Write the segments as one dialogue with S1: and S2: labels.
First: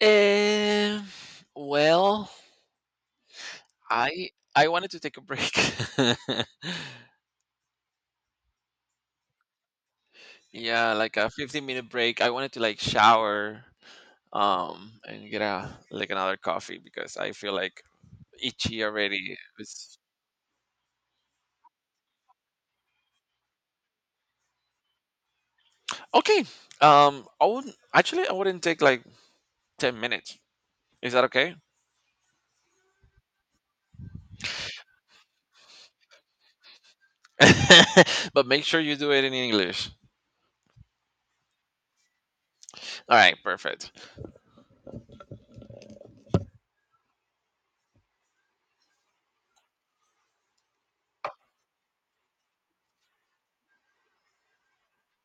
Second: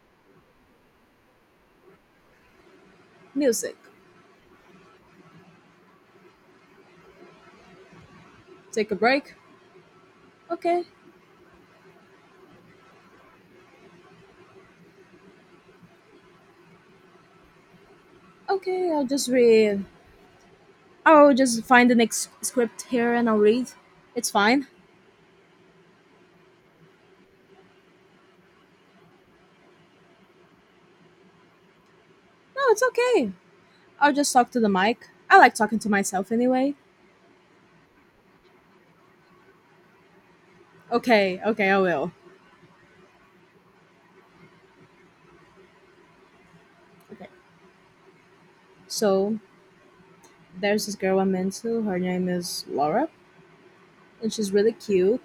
S1: Um, well,
S2: Music.
S1: I I wanted to take a break.
S2: Take a break. Okay,
S1: Yeah, like a 15-minute break. I wanted to like shower and get a like another coffee because I feel like itchy
S2: okay, I'll just
S1: already.
S2: read.
S1: It's
S2: I'll just find the next script here and I'll read. It's fine.
S1: okay. I wouldn't actually I wouldn't take like 10 minutes. Is that okay?
S2: No, it's okay. I'll just talk to the mic. I like talking to myself anyway.
S1: But make sure you do it in English.
S2: Okay, okay, I will.
S1: All right, perfect.
S2: Okay. So there's this girl I'm into. Her name is Laura, and she's really cute.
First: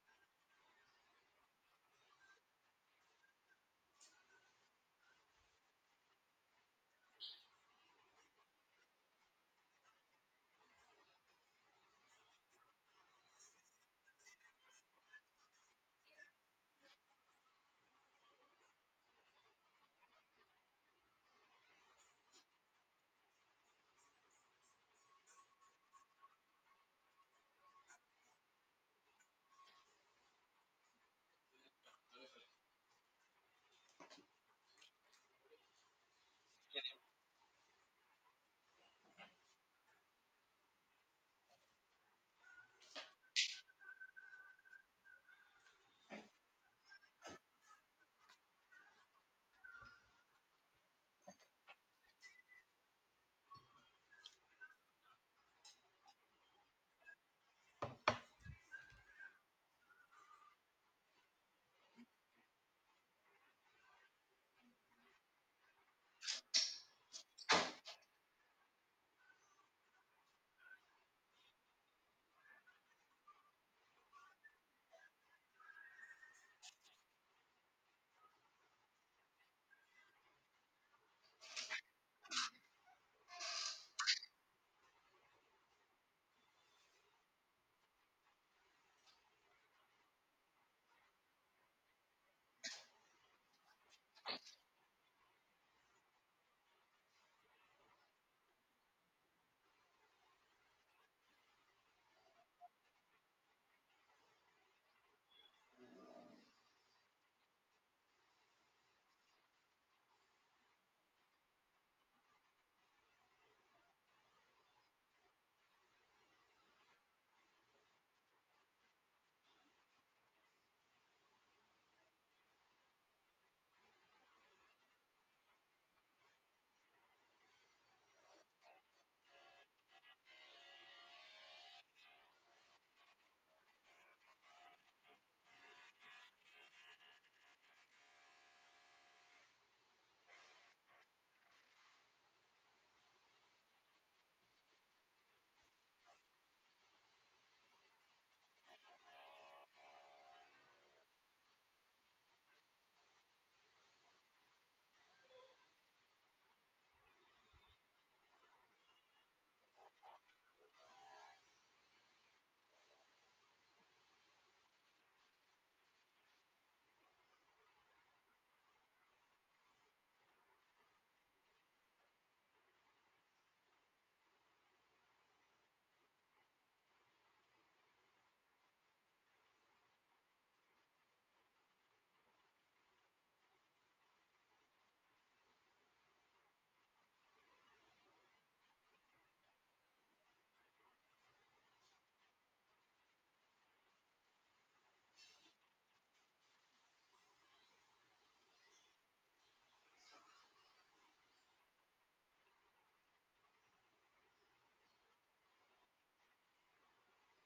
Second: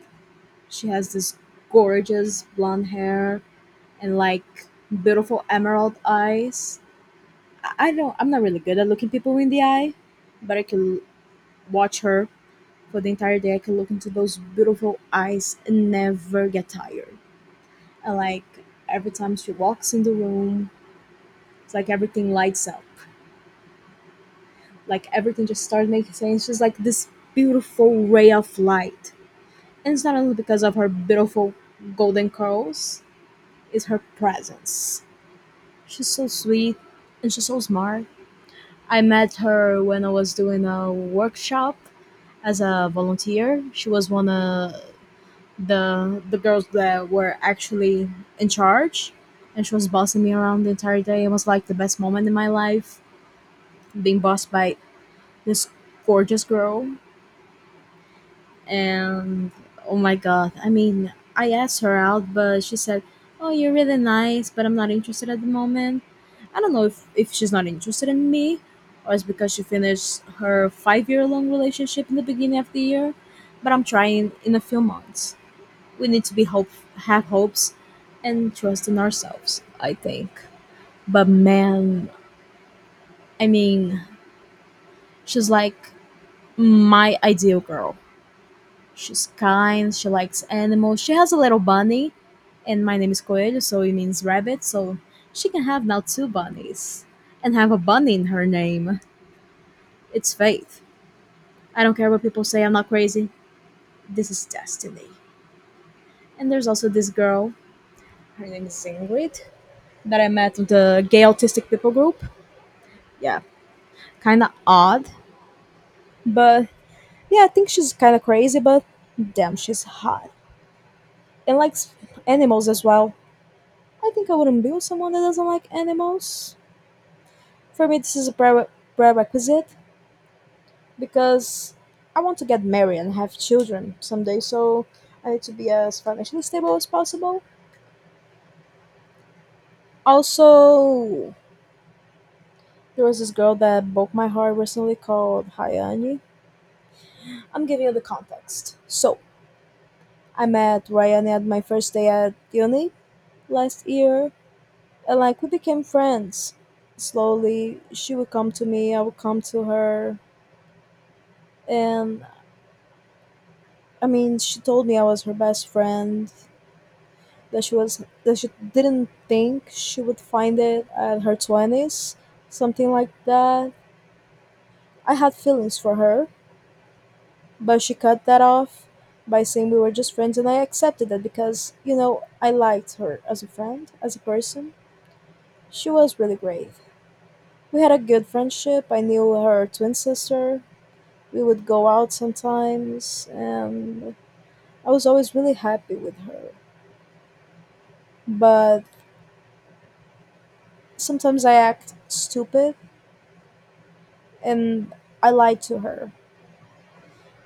S2: She has this gorgeous blonde hair and like beautiful emerald eyes. I don't. I'm not really good at looking people in the eye, but I can watch her for the entire day. I can look into those beautiful eyes and never get tired. And like every time she walks in the room, it's like everything lights up. Like everything just starts making sense. She's like this beautiful ray of light. And it's not only because of her beautiful golden curls, it's her presence. She's so sweet and she's so smart. I met her when I was doing a workshop as a volunteer. She was one of the girls that were actually in charge, and she was bossing me around the entire day. It was like the best moment in my life, being bossed by this gorgeous girl. And oh my god, I mean, I asked her out, but she said, oh, you're really nice, but I'm not interested at the moment. I don't know if she's not interested in me, or it's because she finished her 5-year long relationship in the beginning of the year. But I'm trying. In a few months, we need to be hope, have hopes and trust in ourselves, I think. But man, I mean, she's like my ideal girl. She's kind, she likes animals, she has a little bunny. And my name is Coelho, so it means rabbit, so she can have now two bunnies and have a bunny in her name. It's faith. I don't care what people say, I'm not crazy. This is destiny. And there's also this girl, her name is Ingrid, that I met in the gay autistic people group. Yeah, kind of odd, but yeah, I think she's kind of crazy, but damn, she's hot and likes animals as well. I think I wouldn't be with someone that doesn't like animals. For me, this is a prerequisite, because I want to get married and have children someday, so I need to be as financially stable as possible. Also, there was this girl that broke my heart recently called Hayani. I'm giving you the context. So, I met Ryan at my first day at uni last year. And like we became friends. Slowly, she would come to me, I would come to her, and I mean, she told me I was her best friend. That she was, that she didn't think she would find it at her 20s, something like that. I had feelings for her, but she cut that off by saying we were just friends, and I accepted that because you know I liked her as a friend, as a person. She was really great. We had a good friendship. I knew her twin sister. We would go out sometimes, and I was always really happy with her. But sometimes I act stupid, and I lied to her.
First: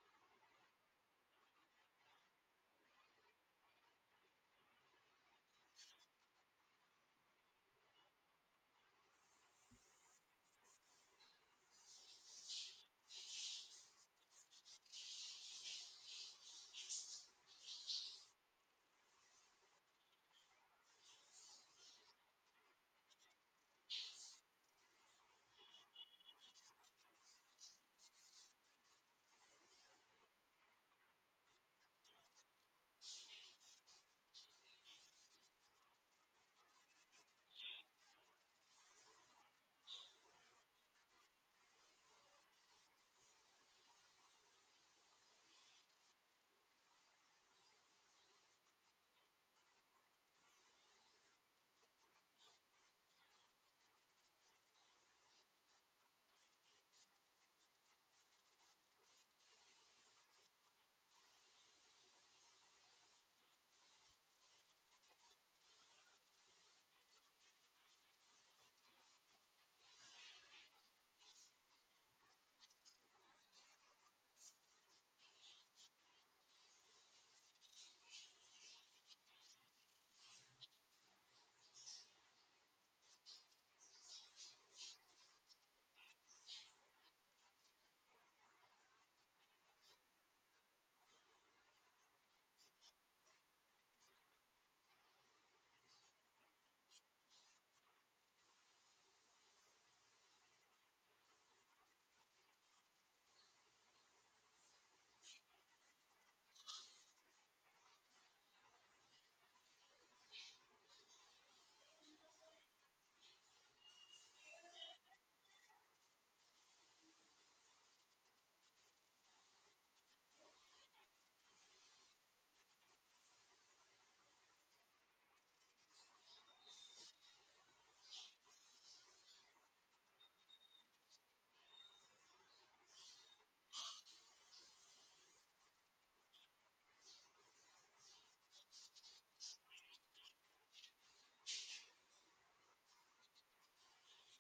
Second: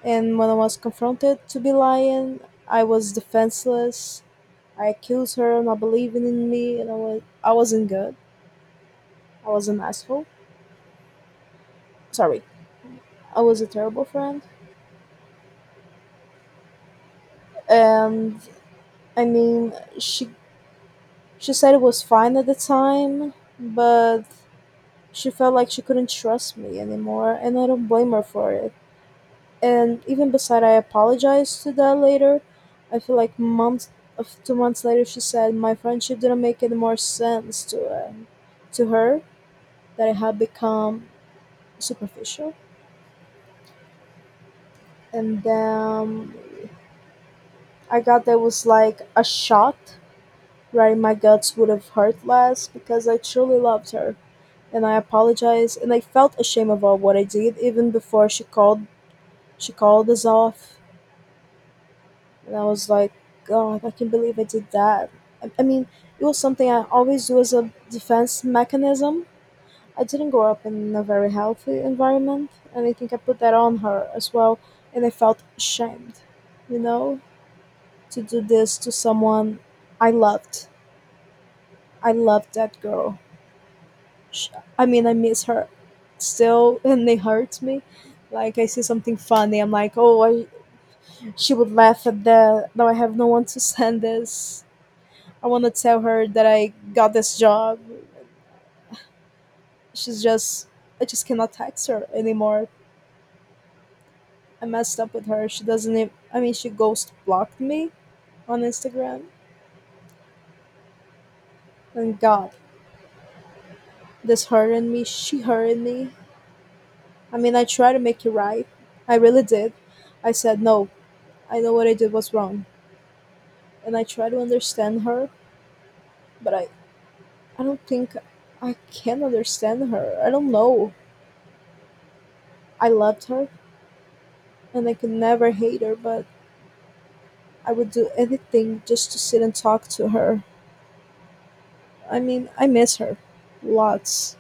S2: And when I was confronted to be lying, I was defenseless. I accused her of not believing in me, and I wasn't good. I was an asshole. Sorry, I was a terrible friend. And I mean, she said it was fine at the time, but she felt like she couldn't trust me anymore, and I don't blame her for it. And even beside, I apologized to that later. I feel like months of 2 months later, she said my friendship didn't make any more sense to her, that it had become superficial. And then I got that was like a shot. Right in my guts would have hurt less, because I truly loved her, and I apologized, and I felt ashamed about what I did even before she called. She called us off. And I was like, God, I can't believe I did that. I mean, it was something I always do as a defense mechanism. I didn't grow up in a very healthy environment, and I think I put that on her as well. And I felt ashamed, you know, to do this to someone I loved. I loved that girl. Sh I mean, I miss her still, and it hurts me. Like, I see something funny, I'm like, oh, she would laugh at that. Now I have no one to send this. I want to tell her that I got this job. She's just, I just cannot text her anymore. I messed up with her. She doesn't even, I mean, she ghost blocked me on Instagram. And God, this hurted me. She hurted me. I mean, I tried to make it right. I really did. I said, no, I know what I did was wrong. And I tried to understand her, but I don't think I can understand her. I don't know. I loved her and I could never hate her, but I would do anything just to sit and talk to her. I mean, I miss her. Lots.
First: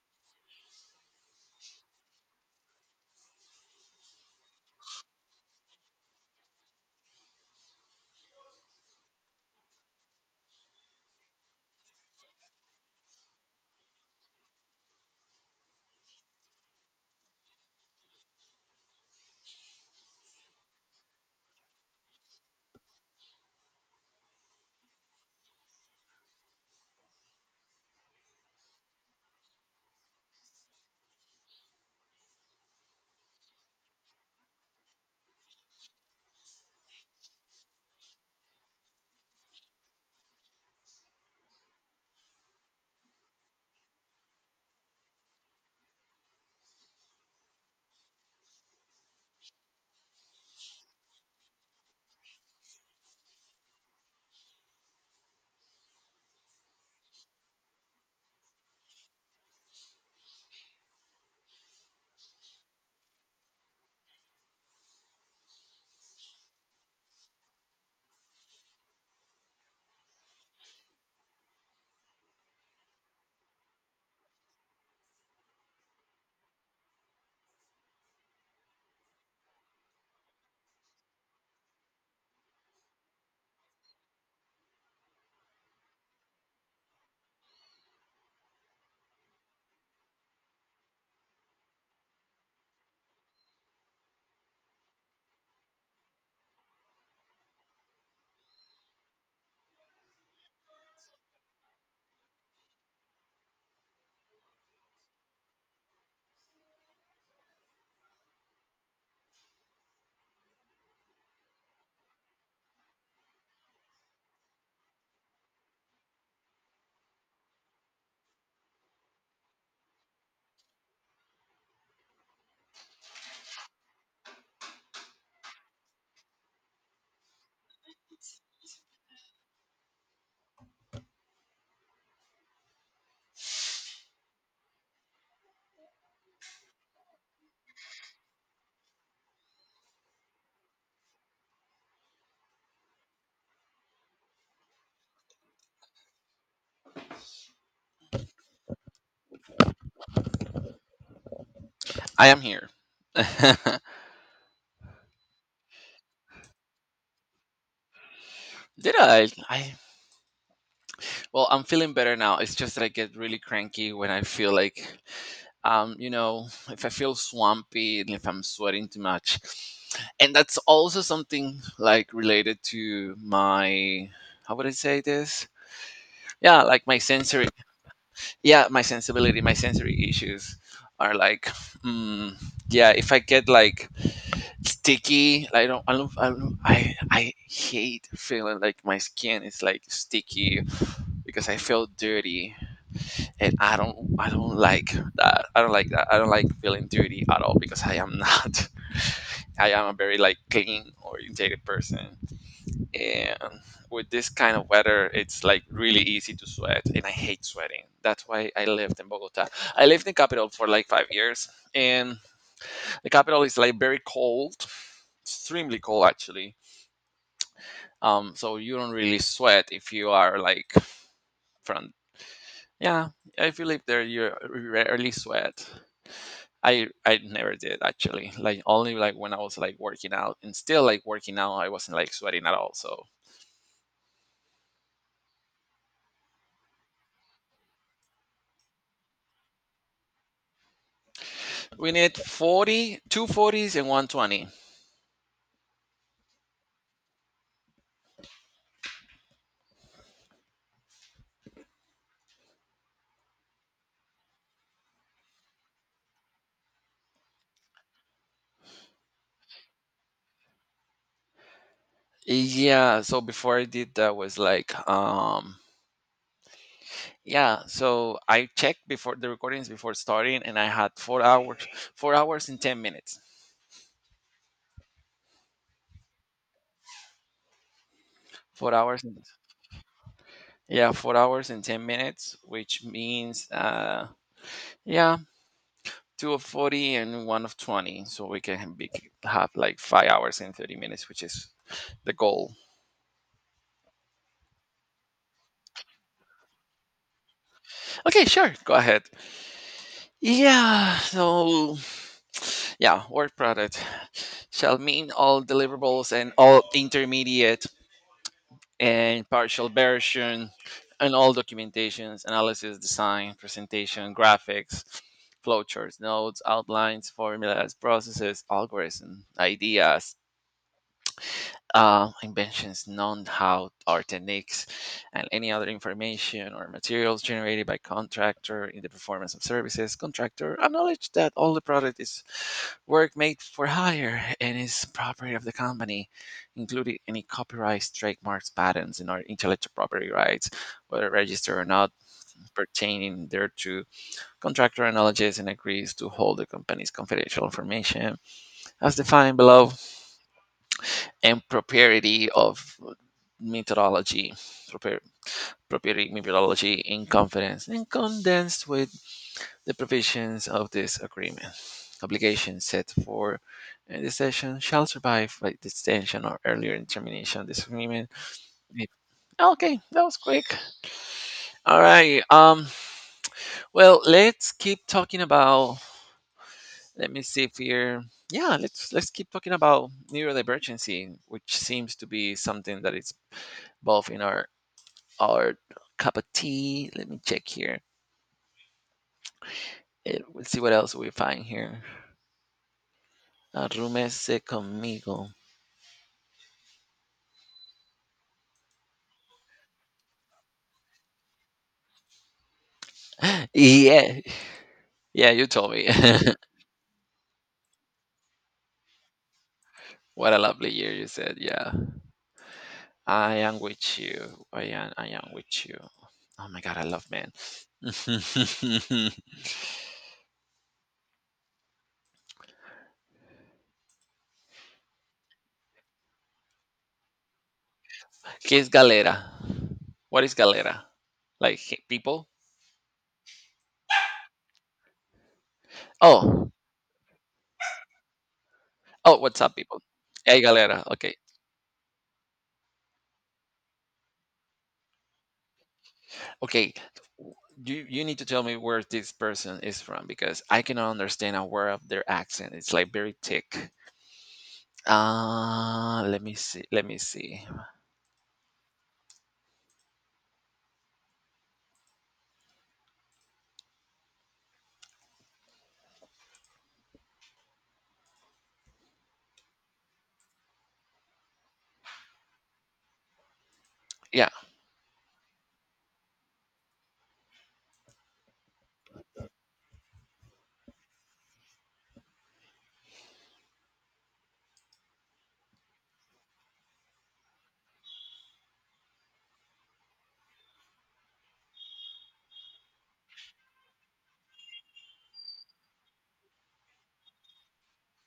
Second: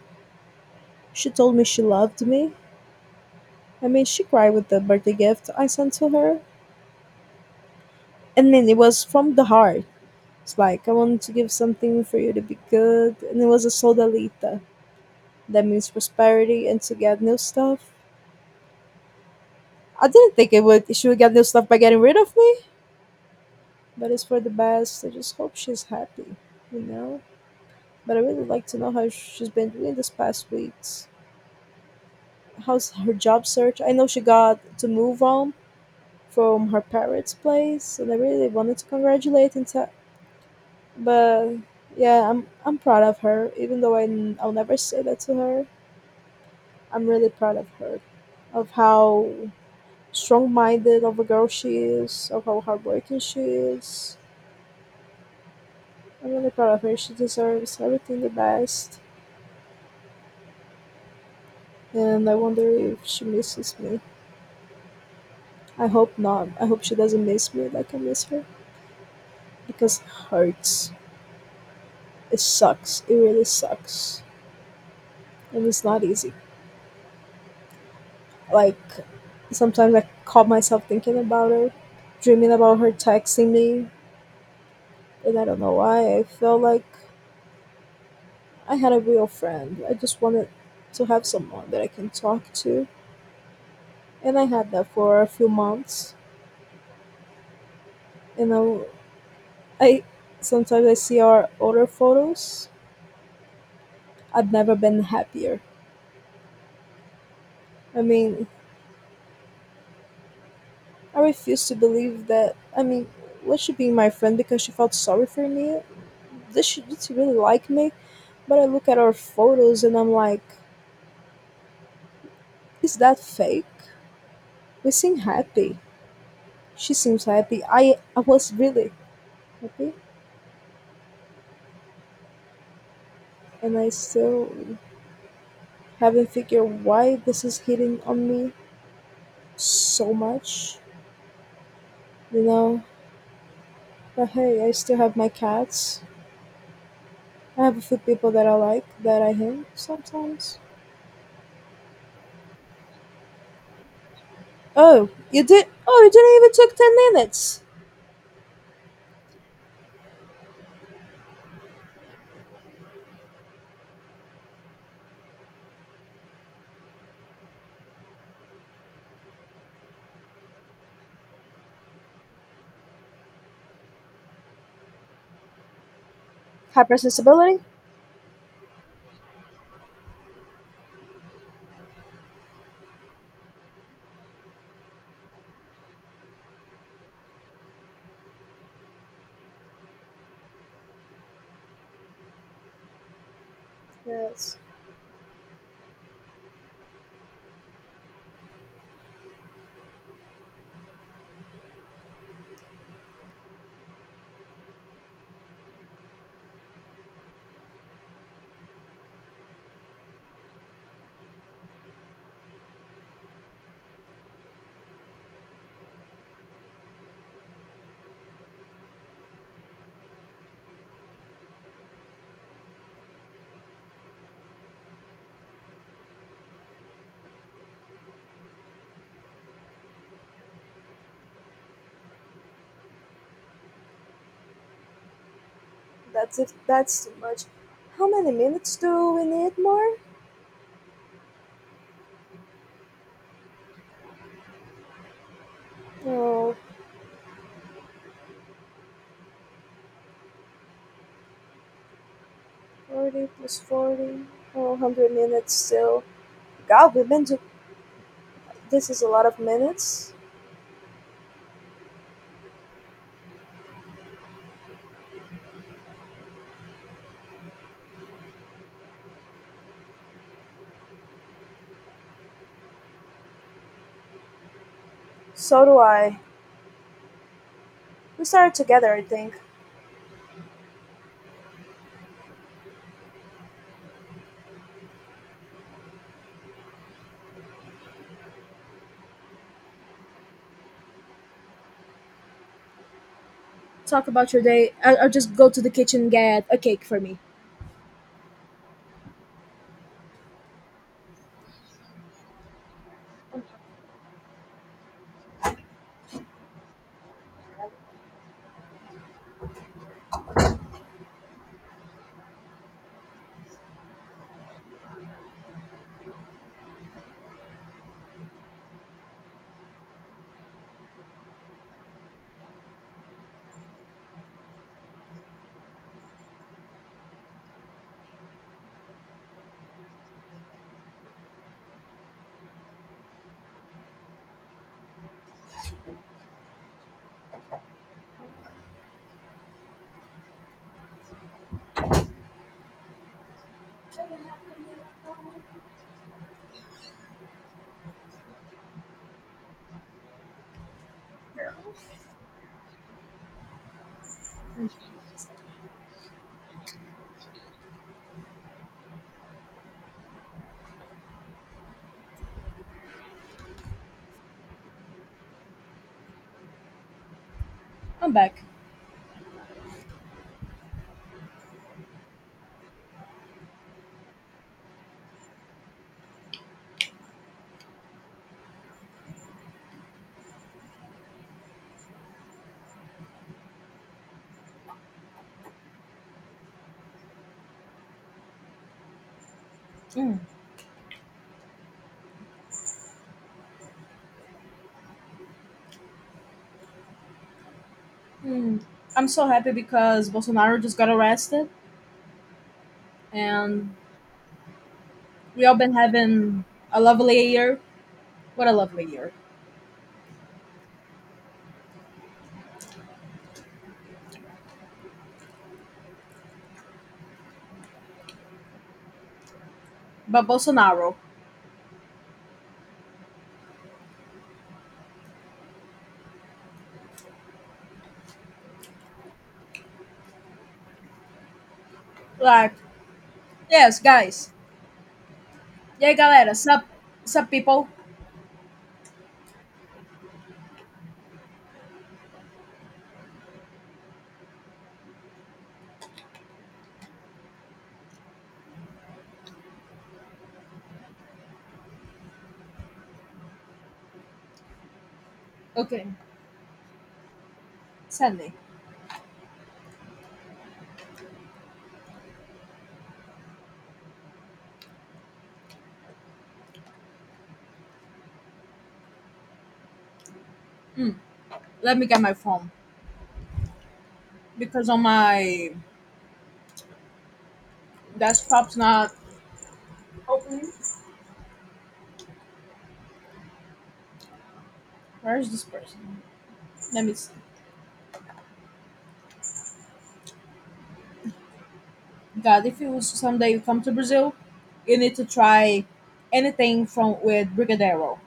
S2: She told me she loved me. I mean, she cried with the birthday gift I sent to her. I mean, it was from the heart. It's like, I wanted to give something for you to be good. And it was a soldalita. That means prosperity and to get new stuff. I didn't think it would, she would get new stuff by getting rid of me, but it's for the best. I just hope she's happy, you know? But I really like to know how she's been doing this past weeks. How's her job search? I know she got to move on from her parents' place, and I really wanted to congratulate and tell, but yeah, I'm proud of her. Even though I'll never say that to her, I'm really proud of her, of how strong-minded of a girl she is, of how hardworking she is. I'm really proud of her. She deserves everything the best, and I wonder if she misses me. I hope not. I hope she doesn't miss me like I miss her, because it hurts. It sucks. It really sucks. And it's not easy. Like, sometimes I caught myself thinking about her, dreaming about her texting me, and I don't know why. I felt like I had a real friend. I just wanted to have someone that I can talk to. And I had that for a few months. You know, I sometimes I see our older photos. I've never been happier. I mean, I refuse to believe that. I mean, was she being my friend because she felt sorry for me? This, she does, she really like me? But I look at our photos and I'm like, is that fake? We seem happy. She seems happy. I was really happy, and I still haven't figured why this is hitting on me so much, you know. But hey, I still have my cats. I have a few people that I like that I hang sometimes.
S1: I am here. Did
S2: Oh, you did? Oh, you didn't even took 10 minutes.
S1: I? Well, I'm feeling better now. It's just that I get really cranky when I feel like, you know, if I feel swampy and if I'm sweating too much. And that's also something like related to my, how would I say this? Yeah, like my sensory,
S2: Hypersensibility?
S1: yeah, my sensibility, my sensory issues are like, mm, yeah, if I get like sticky, I don't, I don't, I don't, I hate feeling like my skin is like sticky because I feel dirty and I don't
S2: Yes.
S1: like that. I don't like that. I don't like feeling dirty at all because I am not. I am a very like clean orientated person, and with this kind of weather, it's like really easy to sweat, and I hate sweating. That's why I lived in Bogota. I lived in capital for like 5 years, and the capital is like very cold, extremely cold actually. So you don't really sweat if you are like from yeah. If you live there, you rarely sweat. I never did actually. Like only like when I was like working out and still like working out, I wasn't like sweating at all. So
S2: That's it. That's too much. How many minutes do we need more?
S1: we need 40, 40s and 120.
S2: Oh, forty 40 plus 40. Oh, 100 minutes still. God, we've been to. This is a lot of minutes.
S1: Yeah, so before I did that was like yeah, so I checked before the recordings before starting and I had 4 hours 4 hours and 10 minutes.
S2: So do I. We started
S1: 4
S2: together, I
S1: hours and
S2: think.
S1: yeah, 4 hours and 10 minutes, which means yeah, two of 40 and one of 20 so we can be, have like 5 hours and 30 minutes which is the goal.
S2: Talk about your day. I'll just go to the kitchen and get a cake for me.
S1: Okay, sure, go ahead. Yeah, so yeah, work product shall mean all deliverables and all intermediate and partial version and all documentations, analysis, design, presentation, graphics, flowcharts, notes, outlines, formulas, processes, algorithms, ideas, inventions, know-how, or techniques, and any other information or materials generated by contractor in the performance of services. Contractor acknowledge that all the product is work made for hire and is property of the company, including any copyrights, trademarks, patents, and or intellectual property rights, whether registered or not, pertaining thereto. Contractor acknowledges and agrees to hold the company's confidential information as defined below and propriety of meteorology, proper, proprietary meteorology in confidence and condensed with the provisions of this agreement. Obligations set for in this session shall survive by the extension or earlier termination of this agreement.
S2: I'm back.
S1: if- Okay, that was quick. All right. Well, let's keep talking about. Let me see if we're. Yeah, let's keep talking about neurodivergency, which seems to be something that is both in our cup of tea. Let me check here.
S2: Mm.
S1: Let's see what else we find here. Arrúmese conmigo.
S2: Mm. I'm so happy because Bolsonaro just got arrested, and
S1: Yeah, yeah,
S2: we
S1: you
S2: all
S1: told
S2: been
S1: me.
S2: having a lovely year. What a lovely year!
S1: What a lovely year you said. Yeah, I am with you. I am with you. Oh my god, I love men.
S2: But Bolsonaro,
S1: ¿Qué es galera? What is galera? Like people?
S2: like, yes, guys, E aí, galera,
S1: Oh,
S2: sup, sup people?
S1: oh, what's up, people? Hey, galera. Okay, okay. You need to tell me where this person is from because I cannot understand a word of their accent. It's like very thick.
S2: Okay,
S1: Let me see. Let me see.
S2: Sunday. Mm, let me get my phone
S1: Yeah.
S2: because on my desktop's not opening. Where's this person? Let me see. God, if you someday you come to Brazil, you need to try anything from with brigadeiro.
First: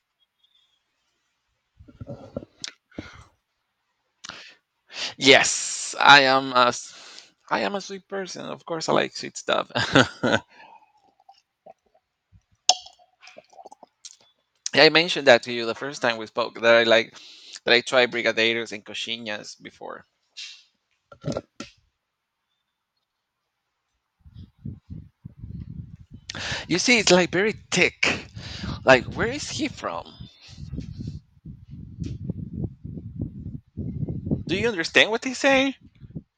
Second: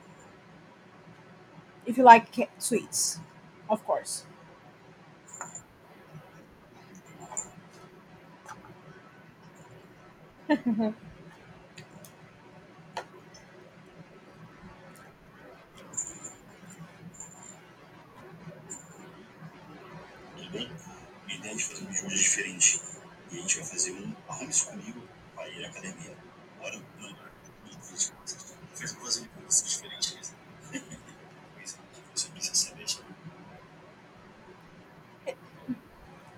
S2: If you like sweets, of course.
S1: Yes, I am I am a sweet person. Of course, I like sweet stuff. Yeah, I mentioned that to you the first time we spoke that I like that I tried brigadeiros and coxinhas before. You see, it's like very thick. Like, where is he from? Do you understand what they say?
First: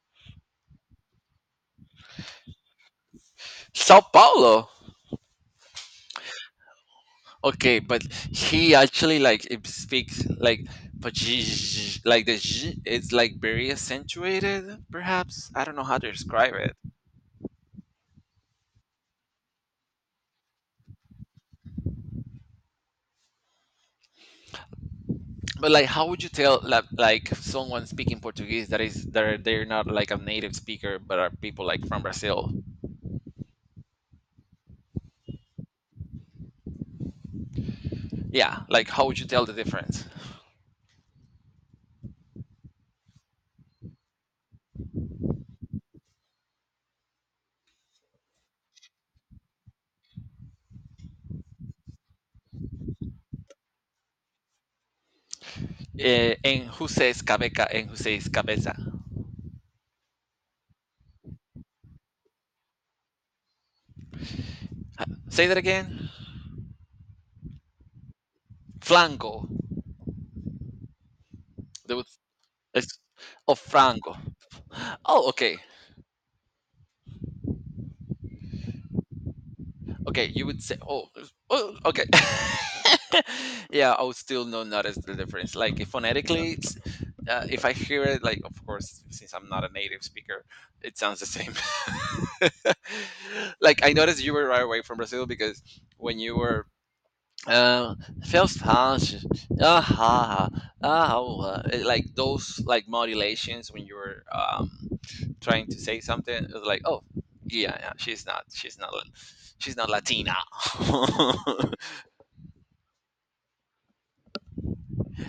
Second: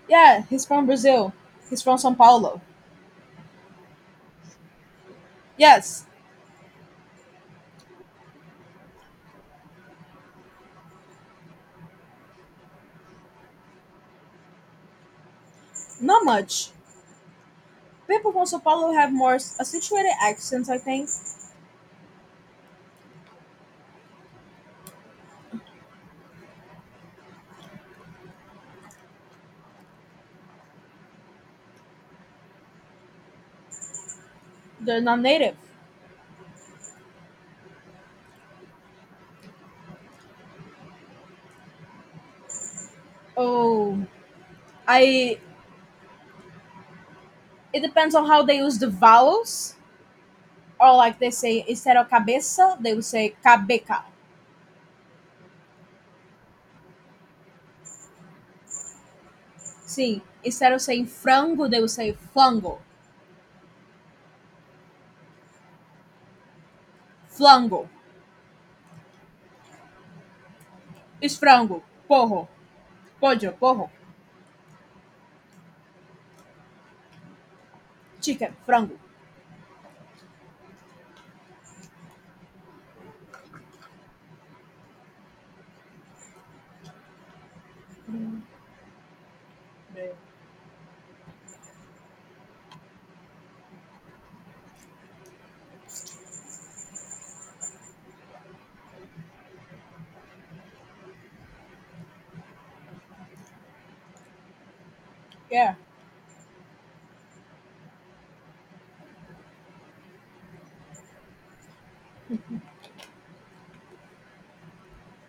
S2: Yeah, he's from Brazil. He's from São Paulo.
S1: Sao Paulo.
S2: Yes,
S1: Okay, but he actually like it speaks like but like the zh it's like very accentuated, perhaps. I don't know how to
S2: not
S1: describe
S2: much.
S1: it.
S2: People from São Paulo have more accentuated accents, I think.
S1: But like, how would you tell like someone speaking Portuguese that is they're not like a native speaker, but are people like from Brazil?
S2: They're not native.
S1: Yeah, like how would you tell the difference?
S2: Oh, I. It depends on how they use the vowels, or like they say instead of cabeça, they will say cabeca.
S1: And who says cabeca and who says cabeza?
S2: Sim, instead of saying frango, they will say flango,
S1: Say that again.
S2: flango,
S1: Flanco.
S2: esfrango,
S1: They would,
S2: porro,
S1: it's,
S2: pollo,
S1: oh,
S2: porro,
S1: frango. Oh, okay.
S2: chicken, frango.
S1: Okay, you would say, oh okay. Yeah, I would still not notice the difference. Like if phonetically, if I hear it, like of course, since I'm not a native speaker, it sounds the same. Like I noticed you were right away from Brazil because when you were uh, feels harsh. Ah, ha, ha, ah, oh, it- like those like modulations when you're trying
S2: Yeah,
S1: to say something. It's like, oh, yeah, yeah, she's not Latina.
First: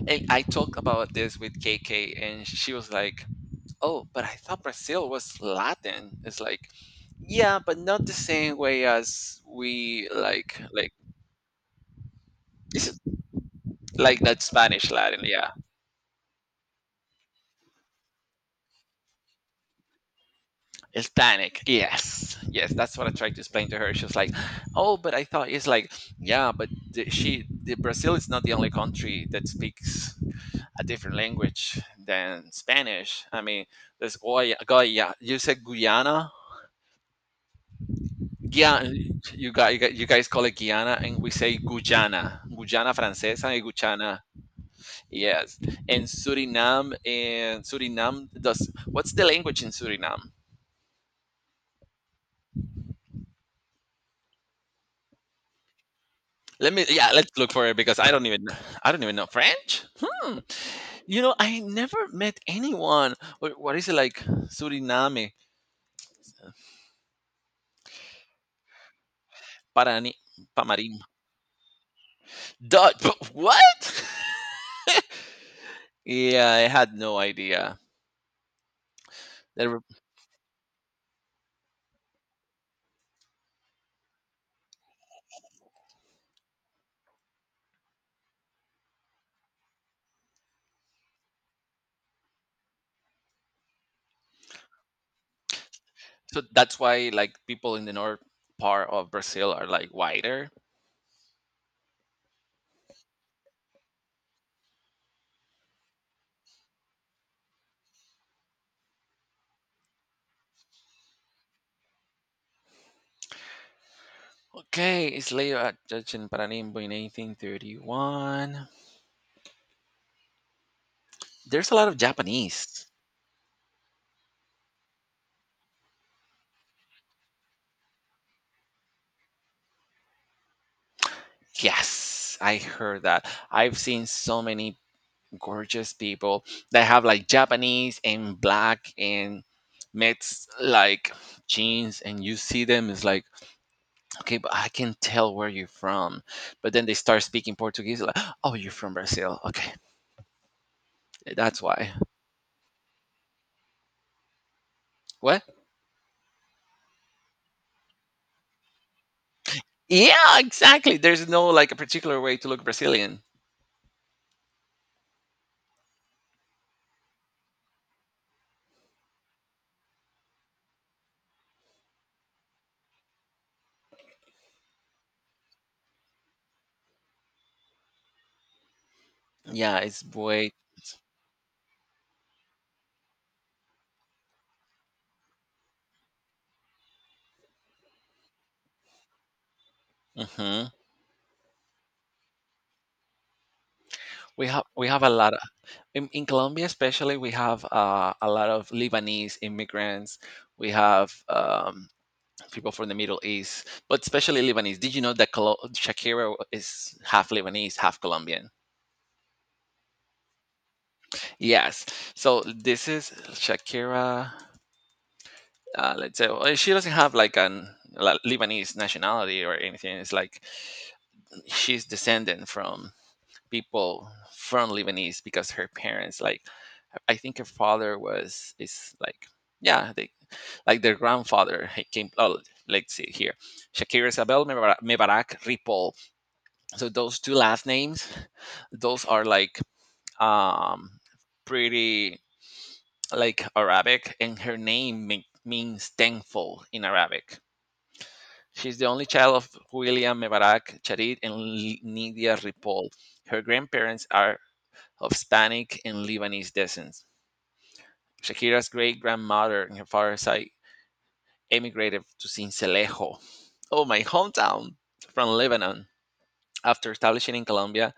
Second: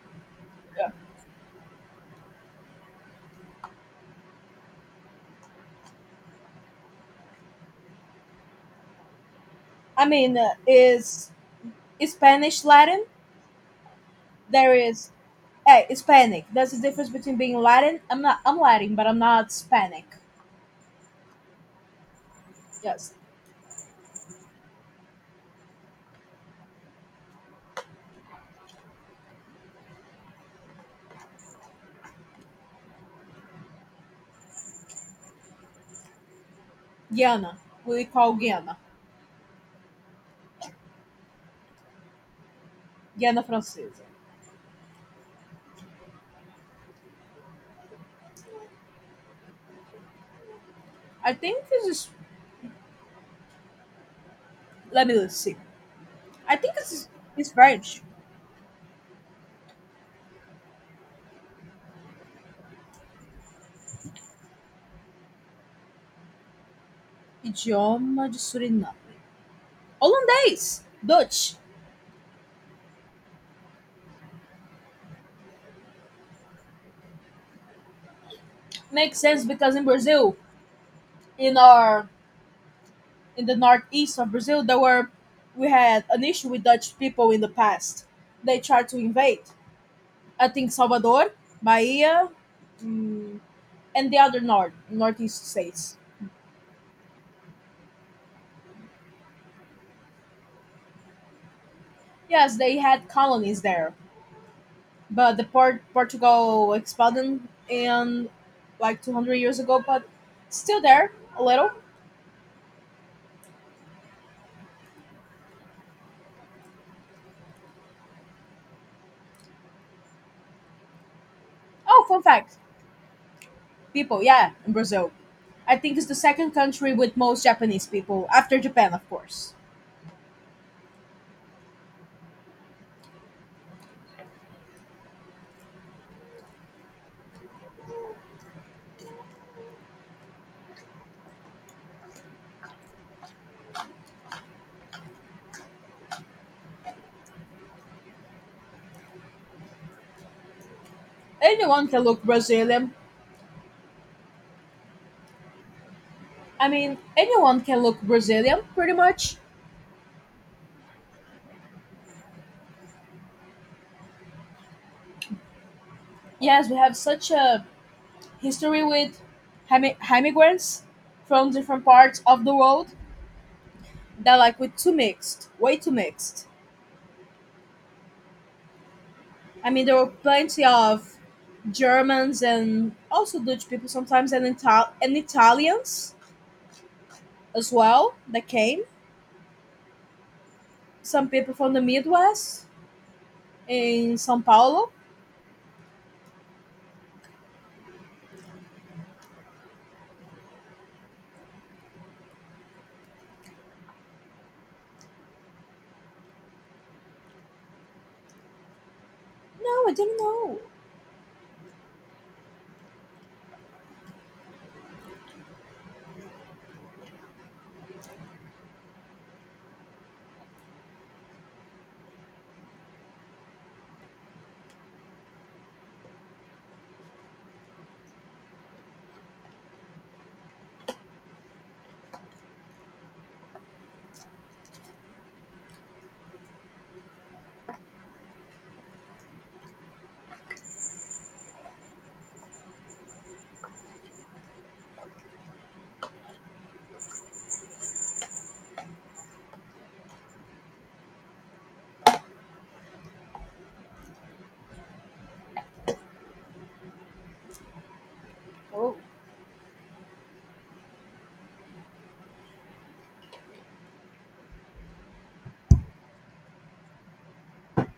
S1: And I talked
S2: yeah.
S1: about this with KK, and she was like, oh, but I thought Brazil was Latin. It's like, yeah, but not the same way as
S2: I
S1: we
S2: mean,
S1: like,
S2: is Spanish
S1: this
S2: Latin?
S1: like that
S2: There
S1: Spanish
S2: is.
S1: Latin, yeah.
S2: Hey, Hispanic. There's a difference between being Latin. I'm not. I'm Latin, but I'm not Hispanic.
S1: Hispanic. Yes. Yes. That's what I
S2: Yes,
S1: tried to explain to her. She was like, oh, but I thought it's like, yeah, but the Brazil is not the only country that speaks a different language than Spanish. I mean, there's Goya. You said Guyana?
S2: Guiana. We call Guiana.
S1: Yeah, you guys call it Guyana, and we say Guyana, Guyana
S2: Guiana
S1: Francesa and
S2: Francesa.
S1: Guyana. Yes, and Suriname does. What's the language in Suriname?
S2: I think this is. Let me see. I
S1: Let
S2: think
S1: me
S2: this
S1: yeah, let's look
S2: is
S1: for it because
S2: French.
S1: I don't even know French. Hmm. You know, I never met anyone. What is it like? Suriname,
S2: Idioma de Suriname.
S1: Parani,
S2: Hollandese.
S1: Pamarim,
S2: Dutch.
S1: Dutch. What? Yeah, I had no idea.
S2: Makes sense
S1: There
S2: because
S1: were-
S2: in Brazil, in our in the northeast of Brazil, there were we had an issue with Dutch people in the past. They tried to invade. I think Salvador, Bahia, mm, and the other northeast states.
S1: so that's why like people in the north part of Brazil are like whiter.
S2: Yes, they had colonies there. But the port Portugal expanded in like 200 years ago, but still there a little.
S1: Okay, it's later at Judge in Paranimbo in 1831. There's a lot of
S2: Oh, fun fact,
S1: Japanese.
S2: people, yeah, in Brazil, I think it's the second country with most Japanese people after Japan, of course.
S1: Yes, I heard that. I've seen so many gorgeous people that have like Japanese and black and mixed like jeans and you see them it's like okay but I can tell where you're from but then they start speaking Portuguese like oh you're from Brazil okay that's
S2: Anyone
S1: why
S2: can look Brazilian.
S1: what
S2: I mean, anyone can look Brazilian, pretty much.
S1: yeah exactly there's no like a particular way to look Brazilian
S2: Yes, we have such a history with immigrants from different parts of the world that like we're too mixed, way too mixed. I
S1: yeah
S2: mean, there
S1: it's
S2: were
S1: way
S2: plenty of Germans and also Dutch people sometimes and, and Italians as well that came.
S1: hmm
S2: Some people from the Midwest in Sao
S1: we
S2: Paulo.
S1: have a lot of in Colombia especially we have a lot of Lebanese immigrants we have people from the Middle East, but especially Lebanese. Did you know that Shakira is half Lebanese, half Colombian?
S2: No, I didn't know.
S1: Yes. So this is Shakira. Let's say well, she doesn't have like an Lebanese nationality or anything. It's like she's descendant from people from Lebanese because her parents, like I think her father was is like yeah, they like their grandfather he came. Oh, let's see here, Shakira Isabel Mebarak Mebarak Ripoll, so those two last names those are like um pretty like Arabic and her means tenfold in Arabic. She's the only child of William Mebarak Charit and Nidia Ripoll. Her grandparents are of Spanish and Lebanese descent. Shakira's
S2: Oh,
S1: great grandmother and her father's side emigrated to Sincelejo, oh my hometown, from Lebanon. After establishing in Colombia,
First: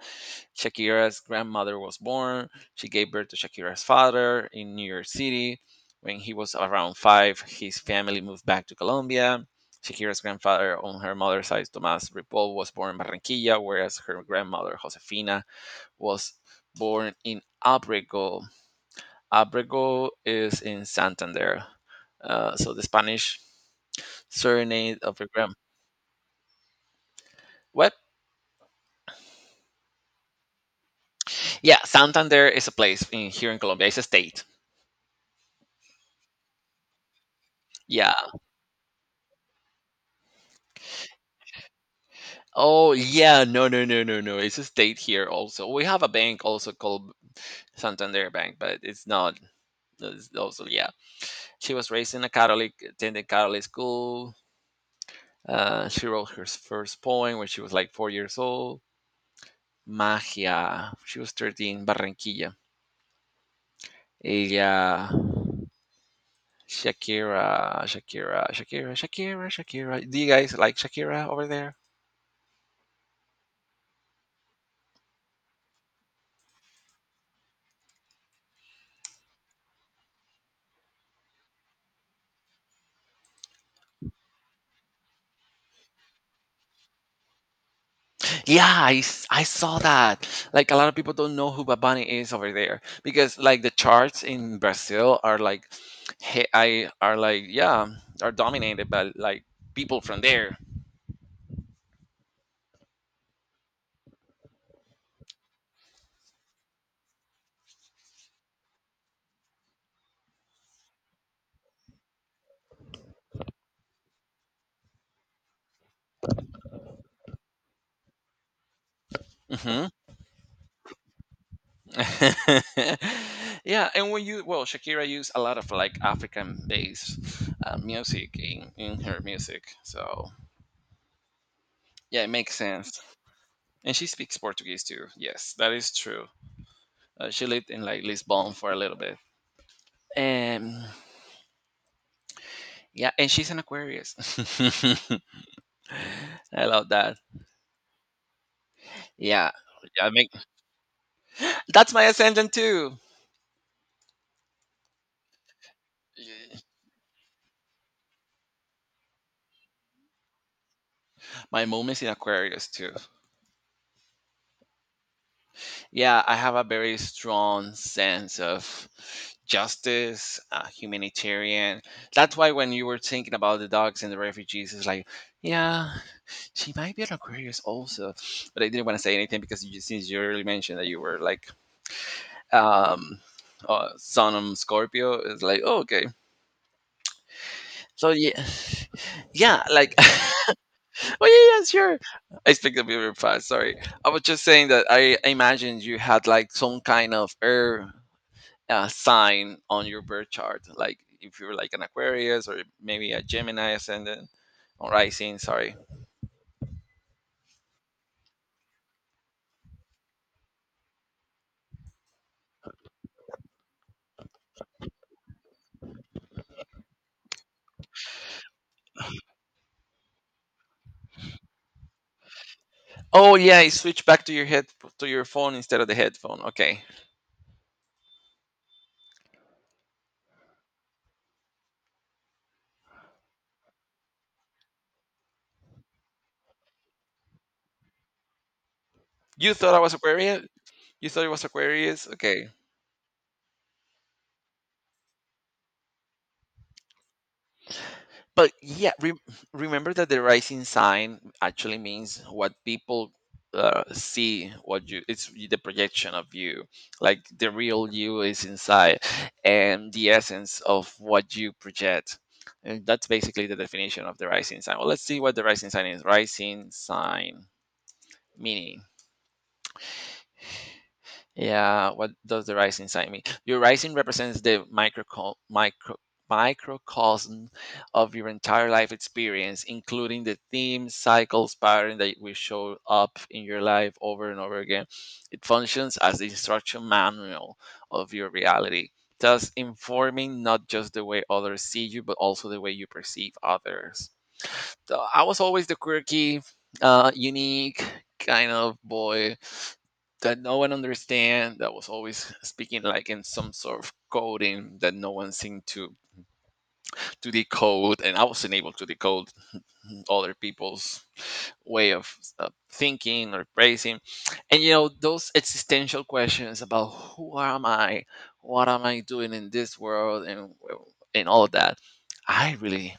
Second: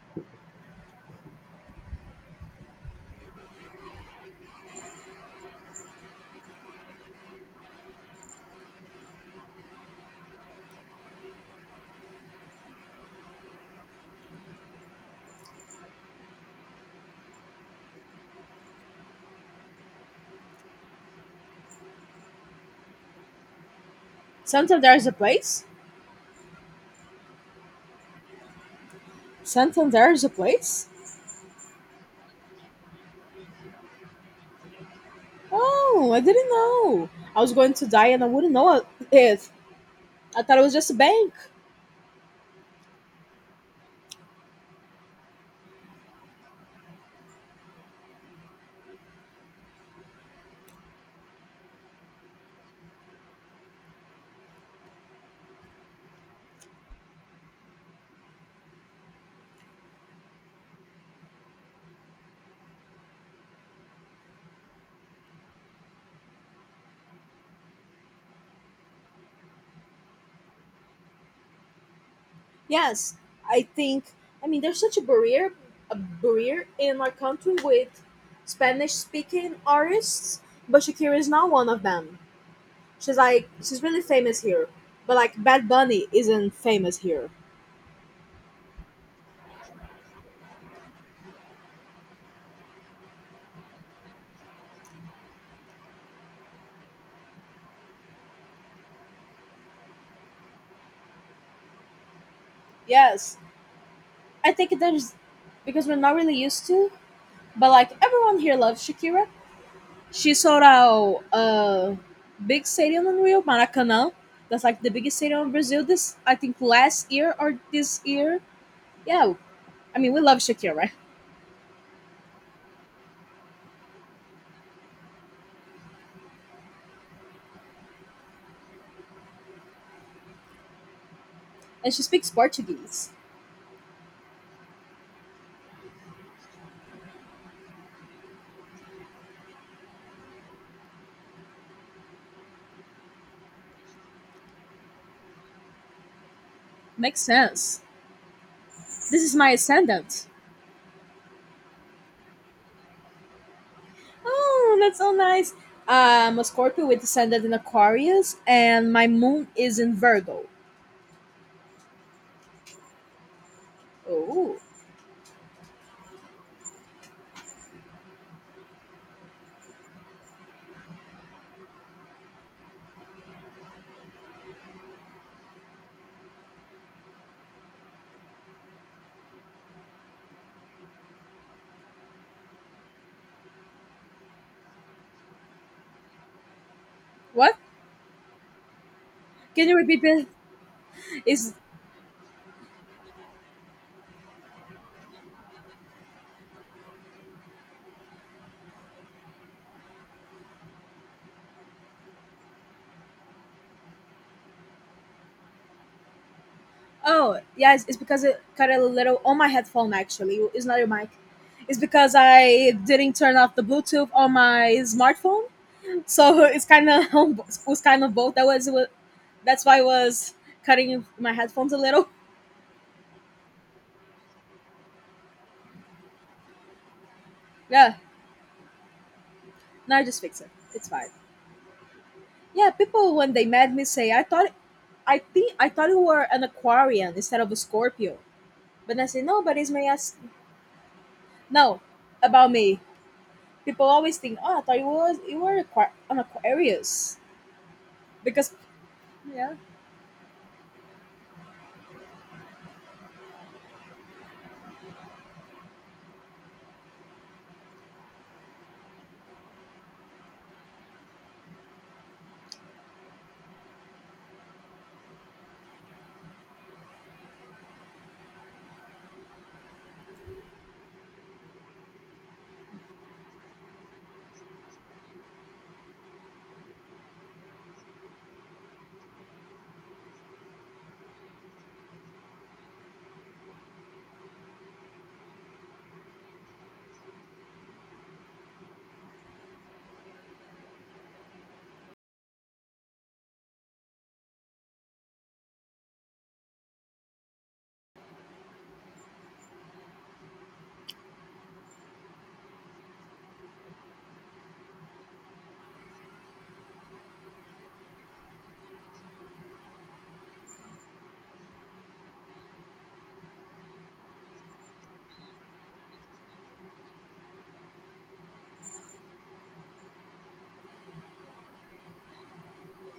S1: Shakira's grandmother was born. She gave birth to Shakira's father in New York City. When he was around five, his family moved back to Colombia. Shakira's grandfather on her mother's side, Tomás Ripoll, was born in Barranquilla, whereas her grandmother, Josefina, was born in Abrego. Abrego is in Santander. So the Spanish
S2: Santander
S1: surname
S2: is a
S1: of her grand.
S2: place.
S1: What?
S2: Santander is a place.
S1: Yeah, Santander is a place in here in Colombia. It's a state.
S2: Oh, I didn't know. I was going to die
S1: Yeah,
S2: and I wouldn't know it. I thought it was just a bank.
S1: oh yeah, no. It's a state here also. We have a bank also called Santander Bank, but it's not. It's also yeah. She was raised in a Catholic, attended Catholic school. She wrote her first poem when she was like 4 years old. Magia. She was 13. Barranquilla. Ella. Shakira, Shakira, Shakira, Shakira, Shakira. Do you guys like Shakira over there?
S2: Yes, I think. I mean, there's such a barrier in our country with Spanish-speaking artists, but Shakira is not one of them. She's like, she's really famous here, but like Bad Bunny isn't famous here.
S1: Yeah, I saw that. Like a lot of people don't know who Bad Bunny is over there because like the charts in Brazil are like, yeah are dominated by like people from there.
S2: Yes, I think there's because we're not really used to, but like everyone here loves Shakira. She sold out a big stadium in Rio, Maracanã. That's like the biggest stadium in Brazil. This I think last year or this year. Yeah,
S1: Hmm.
S2: I mean we love Shakira, right?
S1: Yeah, and when you well Shakira used a lot of like African based music in her music, so
S2: And she
S1: yeah, it
S2: speaks
S1: makes sense.
S2: Portuguese.
S1: And she speaks Portuguese too. Yes, that is true. She lived in like Lisbon for a little bit. Um, Yeah, and she's an Aquarius. I love that.
S2: Makes sense. This is
S1: Yeah.
S2: my
S1: Yeah, I mean,
S2: ascendant.
S1: that's my ascendant too.
S2: Oh, that's so nice. I'm a
S1: Yeah.
S2: Scorpio with descendant in Aquarius, and my moon is in Virgo.
S1: My mom is in Aquarius too.
S2: Oh,
S1: Yeah, I have a very strong sense of justice, humanitarian. That's why when you were thinking about the dogs and the refugees, it's like, yeah, she might be an Aquarius also. But I didn't want to say anything because since you already mentioned that you were like, um, son of Scorpio, it's like, oh, okay.
S2: what?
S1: So yeah, yeah,
S2: Can you
S1: like,
S2: repeat this?
S1: oh
S2: Is
S1: yeah, yeah, sure. I speak a bit very fast. Sorry, I was just saying that I imagined you had like some kind of air sign on your birth chart, like if you're like an Aquarius or maybe a Gemini ascendant or Rising. Sorry.
S2: oh yes, it's because it cut a little on my headphone. Actually, it's not your mic. It's because I didn't turn off the Bluetooth on my smartphone, so it's kind of it was kind of both. That was that's why I was cutting my headphones a little.
S1: Oh yeah, it switched back to your head to your phone instead of the headphone. Okay,
S2: Yeah, now I just fix it. It's fine. Yeah, people when they met me say I thought you were an Aquarian instead of a Scorpio. But I say no,
S1: you
S2: but it's
S1: thought I
S2: my
S1: was
S2: as,
S1: Aquarius. You thought it was
S2: no,
S1: Aquarius. Okay.
S2: about me. People always think, oh, I thought you were an Aquarius
S1: But
S2: because
S1: yeah,
S2: yeah,
S1: remember that the rising sign actually means what people see. What you It's the projection of you, like the real you is inside, and the essence of what you project. And that's basically the definition of the rising sign. Well, let's see what the rising sign is. Rising sign meaning. Yeah, what does the rising sign mean? Your rising represents the microcosm of your entire life experience, including the themes, cycles, pattern that will show up in your life over and over again. It functions as the instruction manual of your reality, thus informing not just the way others see you, but also the way you perceive others. So I was always the quirky, unique kind of boy that no one understand. That was always speaking like in some sort of coding that no one seemed to decode, and I wasn't able to decode other people's way of thinking or praising. And you know those existential questions about who am I, what am I doing in this world, and well, and all of that. I really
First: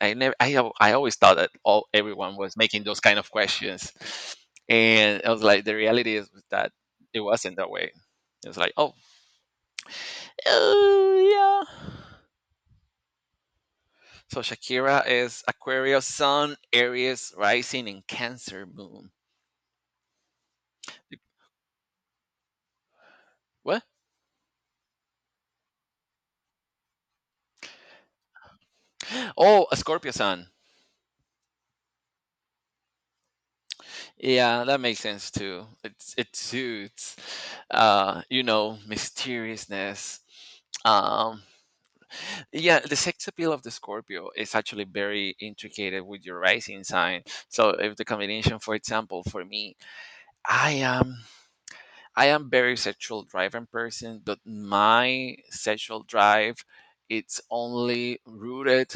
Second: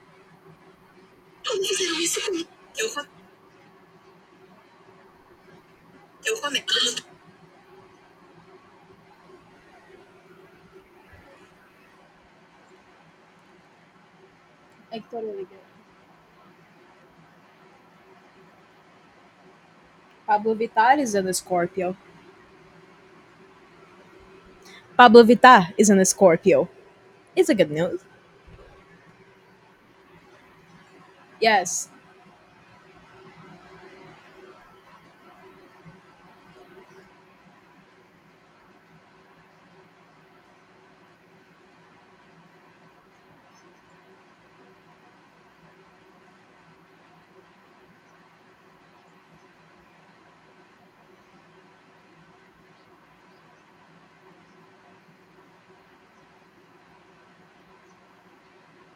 S1: I never, I, al- I always thought that all everyone was making those
S2: I
S1: kind of questions, and I was like, the reality is that it wasn't that way. It was like, oh, yeah. So Shakira is
S2: totally get it.
S1: Aquarius Sun, Aries Rising, and Cancer Moon.
S2: Pablo Vittar is an Scorpio.
S1: What?
S2: Pablo Vittar is an Scorpio. It's a good news.
S1: Oh, a Scorpio Sun.
S2: Yes.
S1: Yeah, that makes sense too. It suits, you know, mysteriousness. Um, Yeah, the sex appeal of the Scorpio is actually very intricated with your rising sign. So if the combination, for example, for me, I am I am very sexual driven person, but my sexual drive it's only rooted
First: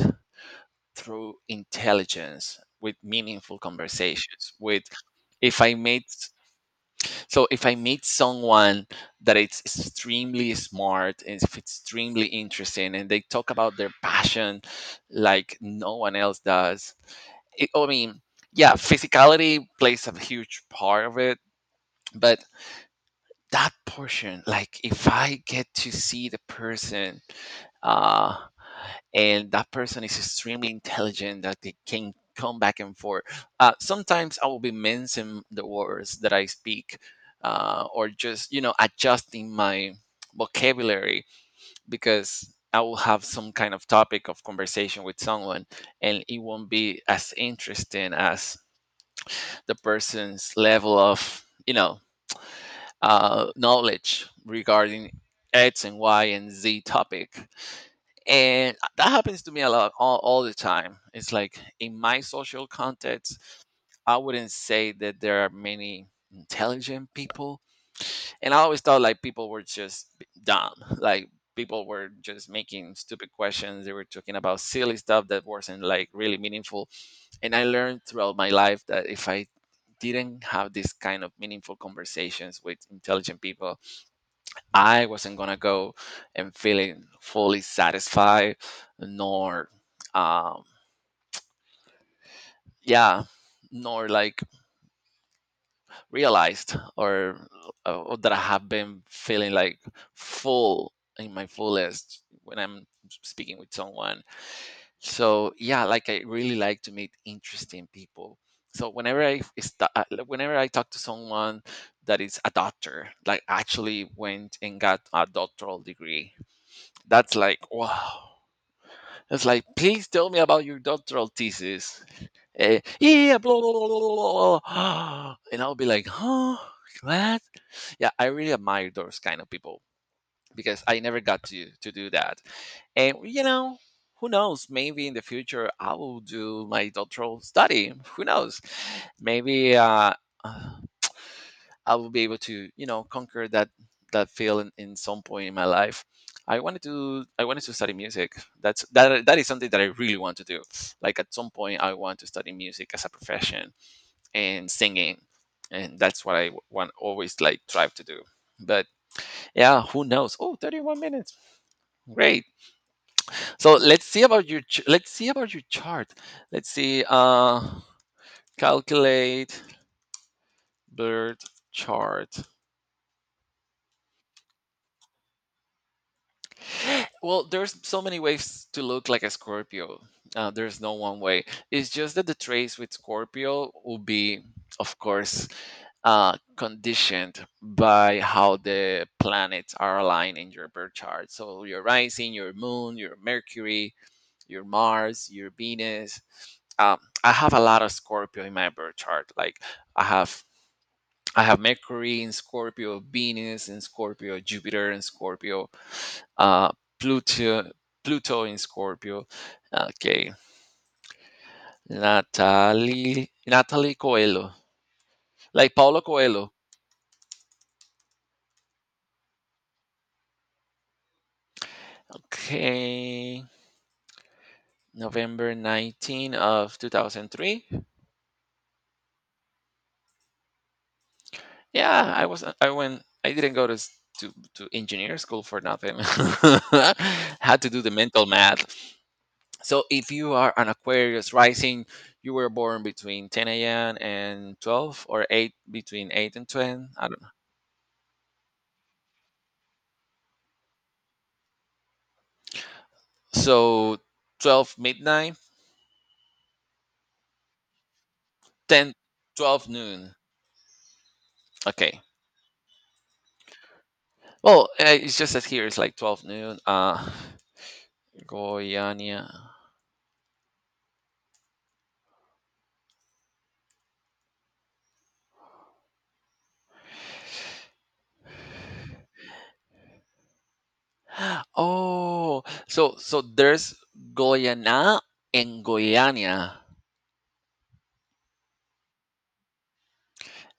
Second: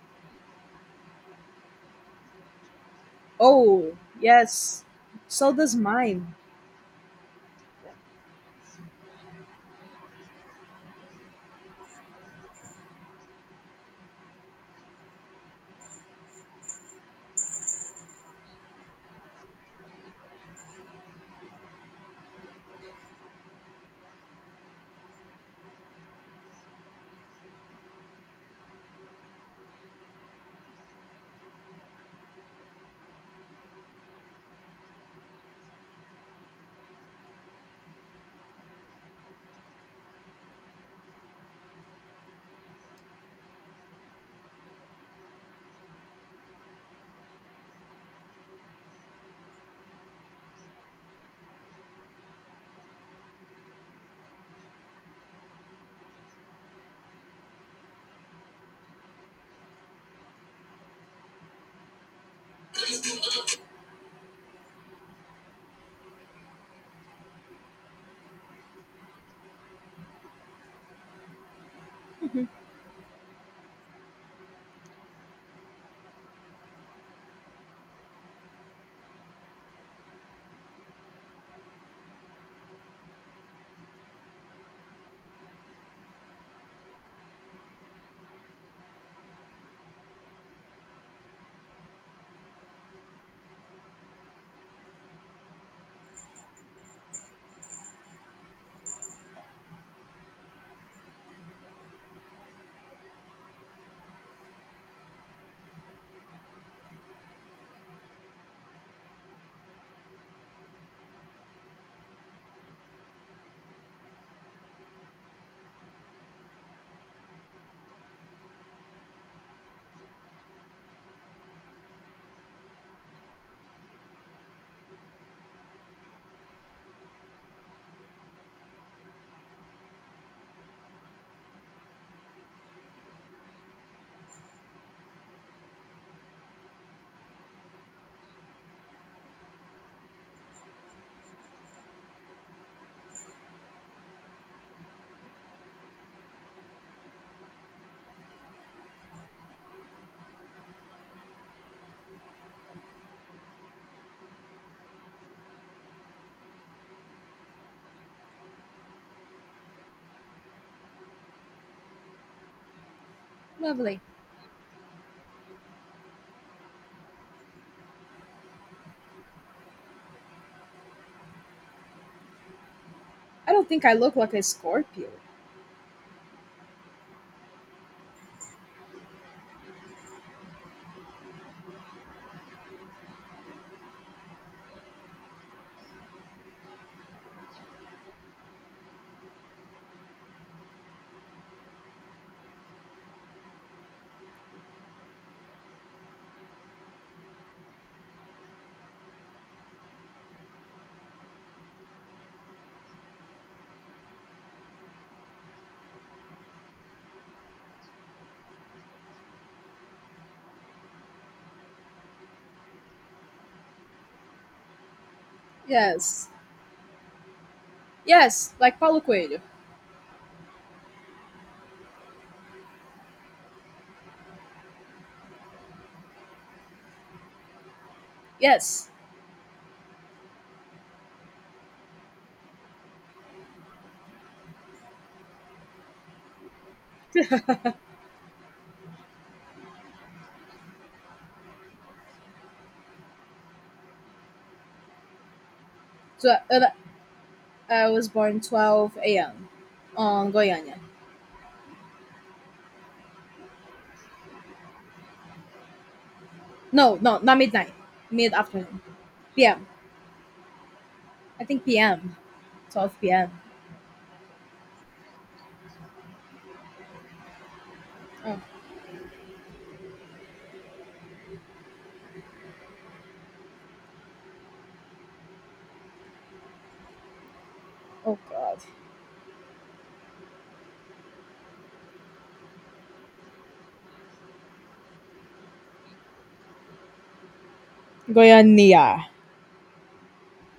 S1: through intelligence with meaningful
S2: Oh
S1: conversations with.
S2: yes. So
S1: if I
S2: does
S1: made
S2: mine.
S1: so if I meet someone that it's extremely smart and if it's extremely interesting and they talk about their passion like no one else does it. I mean, yeah, physicality plays a huge part of it, but that portion, like if I get to see the person uh and that person is extremely intelligent that they can come back and forth. Sometimes I will be mincing the words that I speak, or just you know adjusting my vocabulary because I will have some kind of topic of conversation with someone, and it won't be as interesting as the person's level of you know knowledge regarding X and Y and Z topic. And that happens to me a lot all the time. It's like, in my social context I wouldn't say that there are many intelligent people, and I always thought like people were just dumb. Like people were just making stupid questions. They were talking about silly stuff that wasn't like really meaningful, and I learned throughout my life that if I didn't have this kind of meaningful conversations with intelligent people, I wasn't gonna go and feeling fully satisfied, nor, um, yeah, nor like realized, or, that I have been feeling like full in my fullest when I'm speaking with someone. So yeah, like I really like to meet interesting people. So whenever I f- is ta- like, whenever I talk to someone that is a doctor, like actually went and got a doctoral degree, that's like, wow. It's like, please tell me about your doctoral thesis. Eh, yeah, blah, blah, blah, blah, blah. And I'll be like, huh? What? Yeah, I really admire those kind of people, because I never got to do that. And, who knows? Maybe in the future I will do my doctoral study. Who knows? Maybe I will be able to, you know, conquer that feeling in some point in my life. I wanted to study music. That is something that I really want to do. Like at some point I want to study music as a profession and singing. And that's what I want always like strive to do. But yeah, who knows? Oh, 31 minutes. Great. So
S2: Lovely.
S1: let's see about your chart. Let's see, calculate bird chart.
S2: I don't think I look like a Scorpio.
S1: Well, there's so many ways to look like a Scorpio. There's no one way. It's just that the traits with Scorpio will be, of course, conditioned by how the planets are aligned in your birth chart. So your rising, your moon, your Mercury, your Mars, your Venus. Um, I have a lot of Scorpio in my birth chart. Like I have, I have Mercury in Scorpio, Venus in Scorpio, Jupiter in Scorpio, uh, Pluto, in Scorpio. Okay, Natalie Coelho, like Paulo
S2: Yes.
S1: Coelho.
S2: Yes, like Paulo Coelho.
S1: Okay, November 19 of 2003.
S2: Yes.
S1: Yeah, I was I went I didn't go to engineer school for nothing. Had to do the mental math. So if you are an Aquarius rising, you were born between 10 a.m. and 12, or 8, between 8
S2: So,
S1: and 10. I
S2: I was born 12 a.m. on Goiânia.
S1: So 12 midnight,
S2: No, no, not midnight. Mid-afternoon.
S1: 10,
S2: P.m.
S1: 12 noon.
S2: I think
S1: Okay.
S2: P.m. 12 p.m.
S1: Well, it's just that here it's like 12 noon.
S2: Oh,
S1: Goiânia.
S2: oh God.
S1: Oh, so there's Goiânia and Goiânia,
S2: Goiânia.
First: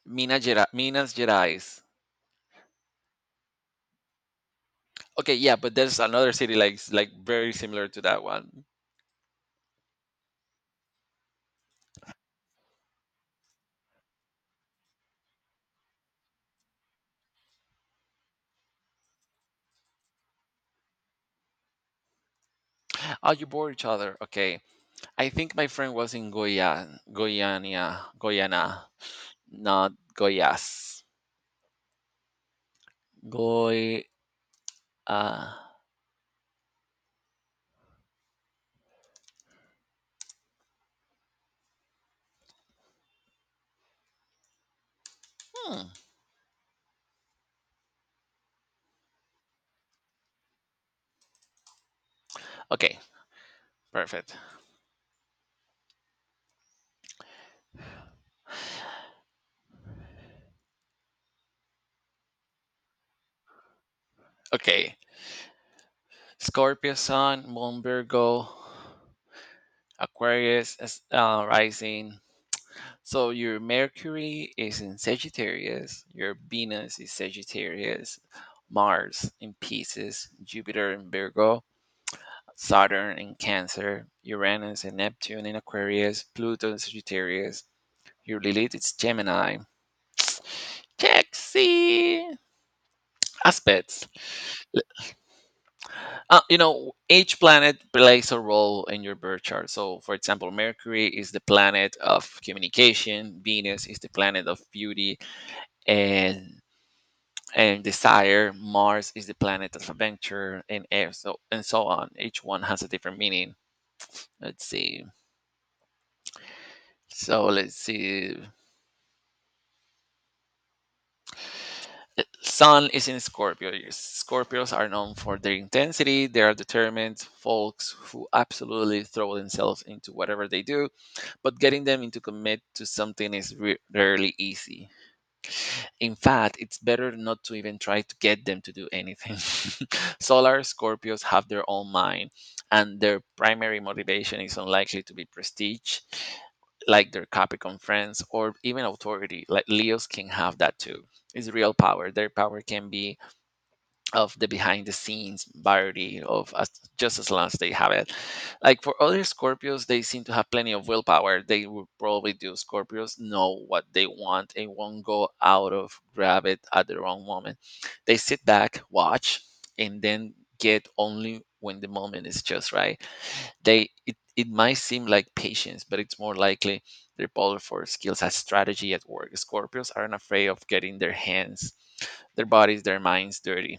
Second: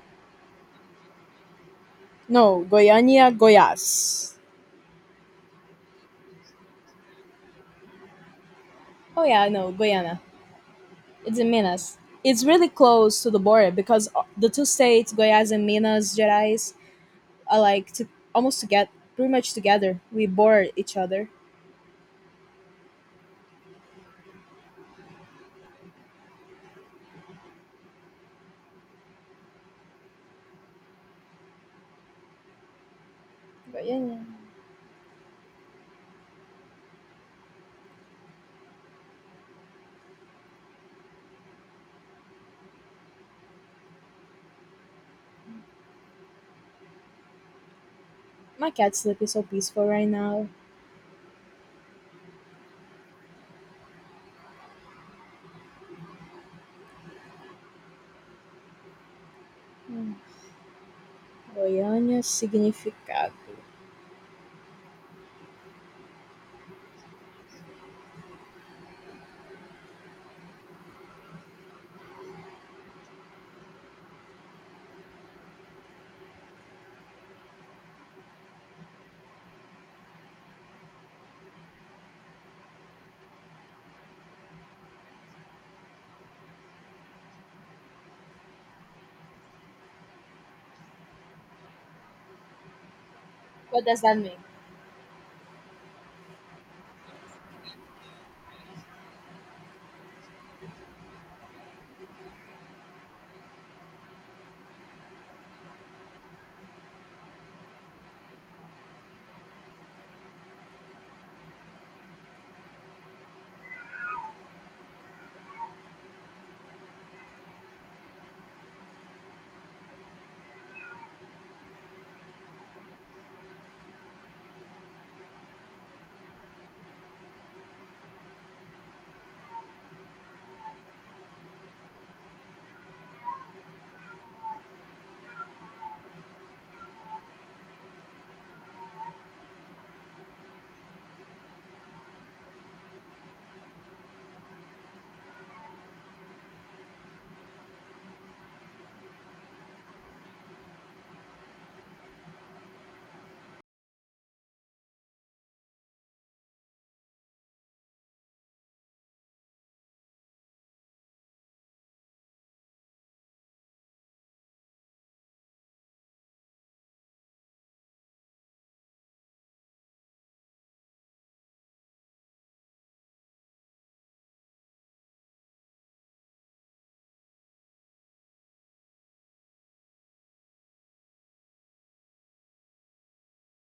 S1: Minas Gerais.
S2: No, Goiânia, Goiás.
S1: Okay, yeah, but there's another city like very similar to that one.
S2: Oh yeah, no, Goiânia. It's in Minas. It's really close to the border because the two states, Goiás and Minas Gerais, are like to, almost to get pretty much together. We border each other.
S1: Oh, you bore each other. Okay, I think my friend was in Goiânia, not Goiás.
S2: Goiânia.
S1: Uh, hmm.
S2: My cat sleep is so peaceful right now.
S1: Okay, perfect.
S2: Mm. Goiânia significado.
S1: Okay, Scorpio Sun, Moon Virgo, Aquarius is, rising. So your Mercury is in Sagittarius, your Venus is Sagittarius, Mars in Pisces, Jupiter in Virgo, Saturn in Cancer, Uranus and Neptune in Aquarius, Pluto in Sagittarius, your Lilith is Gemini. Check, see
S2: What does
S1: aspects.
S2: that mean?
S1: You know, each planet plays a role in your birth chart. So, for example, Mercury is the planet of communication, Venus is the planet of beauty and desire, Mars is the planet of adventure, and Earth, so and so on. Each one has a different meaning. Let's see. So let's see. Sun is in Scorpio. Your Scorpios are known for their intensity. They are determined folks who absolutely throw themselves into whatever they do, but getting them into commit to something is rarely easy. In fact, it's better not to even try to get them to do anything. Solar Scorpios have their own mind, and their primary motivation is unlikely to be prestige, like their Capricorn friends, or even authority. Like Leos can have that too. It's real power. Their power can be of the behind the scenes variety just as long as they have it. Like for other Scorpios, they seem to have plenty of willpower. They would probably do. Scorpios know what they want and won't go out of grab it at the wrong moment. They sit back, watch, and then get only when the moment is just right. It might seem like patience, but it's more likely their polar force skills as strategy at work. Scorpios aren't afraid of getting their hands, their bodies, their minds dirty.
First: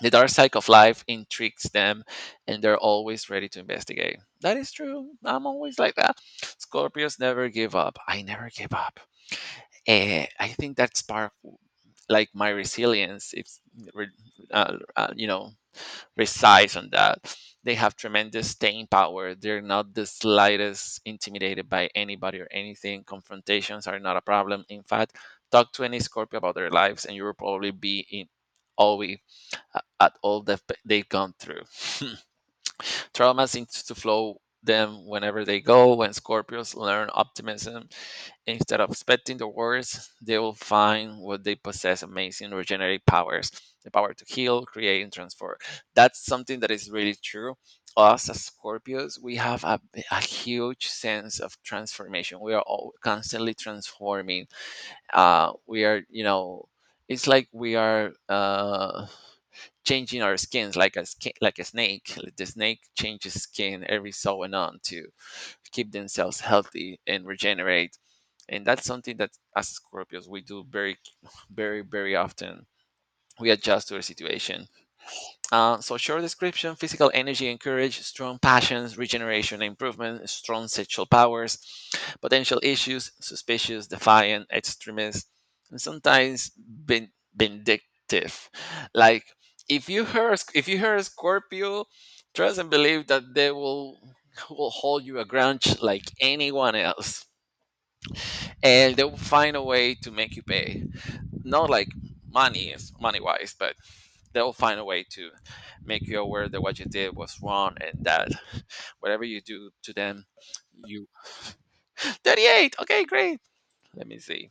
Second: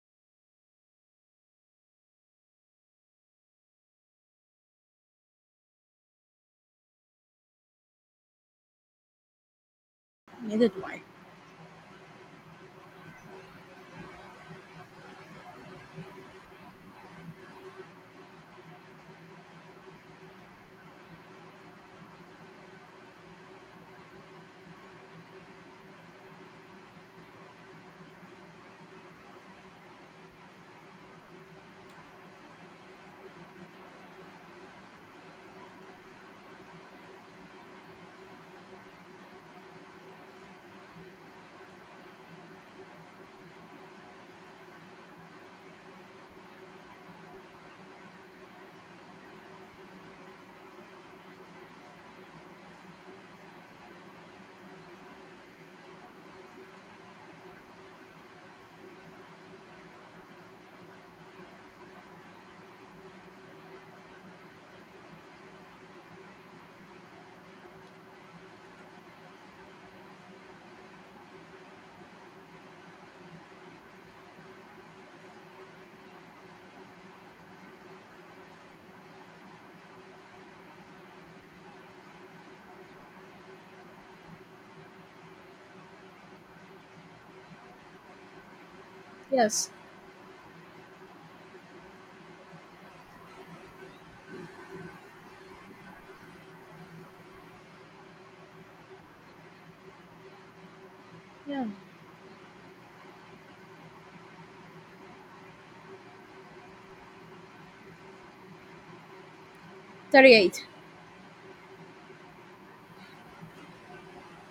S1: The dark side of life intrigues them, and they're always ready to investigate. That is true. I'm always like that. Scorpios never give up. I never give up. Eh, I
S2: Neither
S1: think
S2: do
S1: that's
S2: I.
S1: part, like my resilience, it's re- you know resides on that. They have tremendous staying power. They're not the slightest intimidated by anybody or anything. Confrontations are not a problem. In fact, talk to any Scorpio about their lives, and you will probably be in always at all that they've gone through. Trauma seems to flow them whenever they go. When Scorpios learn optimism, instead of expecting the worst, they will find what they possess, amazing regenerative powers, the power to heal, create, and transform. That's something that is really true. Us as Scorpios, we have a huge sense of transformation. We are all constantly transforming. We are, you know, it's like we are. Changing our skins like a skin, like a snake. Like, the snake changes skin every so and on to keep themselves healthy and regenerate. And that's something that as Scorpios we do very, very, very often. We adjust to the situation. So short description: physical energy and courage, strong passions, regeneration, and improvement, strong sexual powers. Potential issues: suspicious, defiant, extremist, and sometimes vindictive. Like
S2: Yes.
S1: if you hurt Scorpio, trust and believe that they will hold you a grudge like anyone else, and they will find a way to make you pay.
S2: Yeah.
S1: Not like money money wise, but they'll find a way to make you aware that what you did was wrong, and that whatever you do to them.
S2: 38.
S1: You 38. Okay, great. Let me see.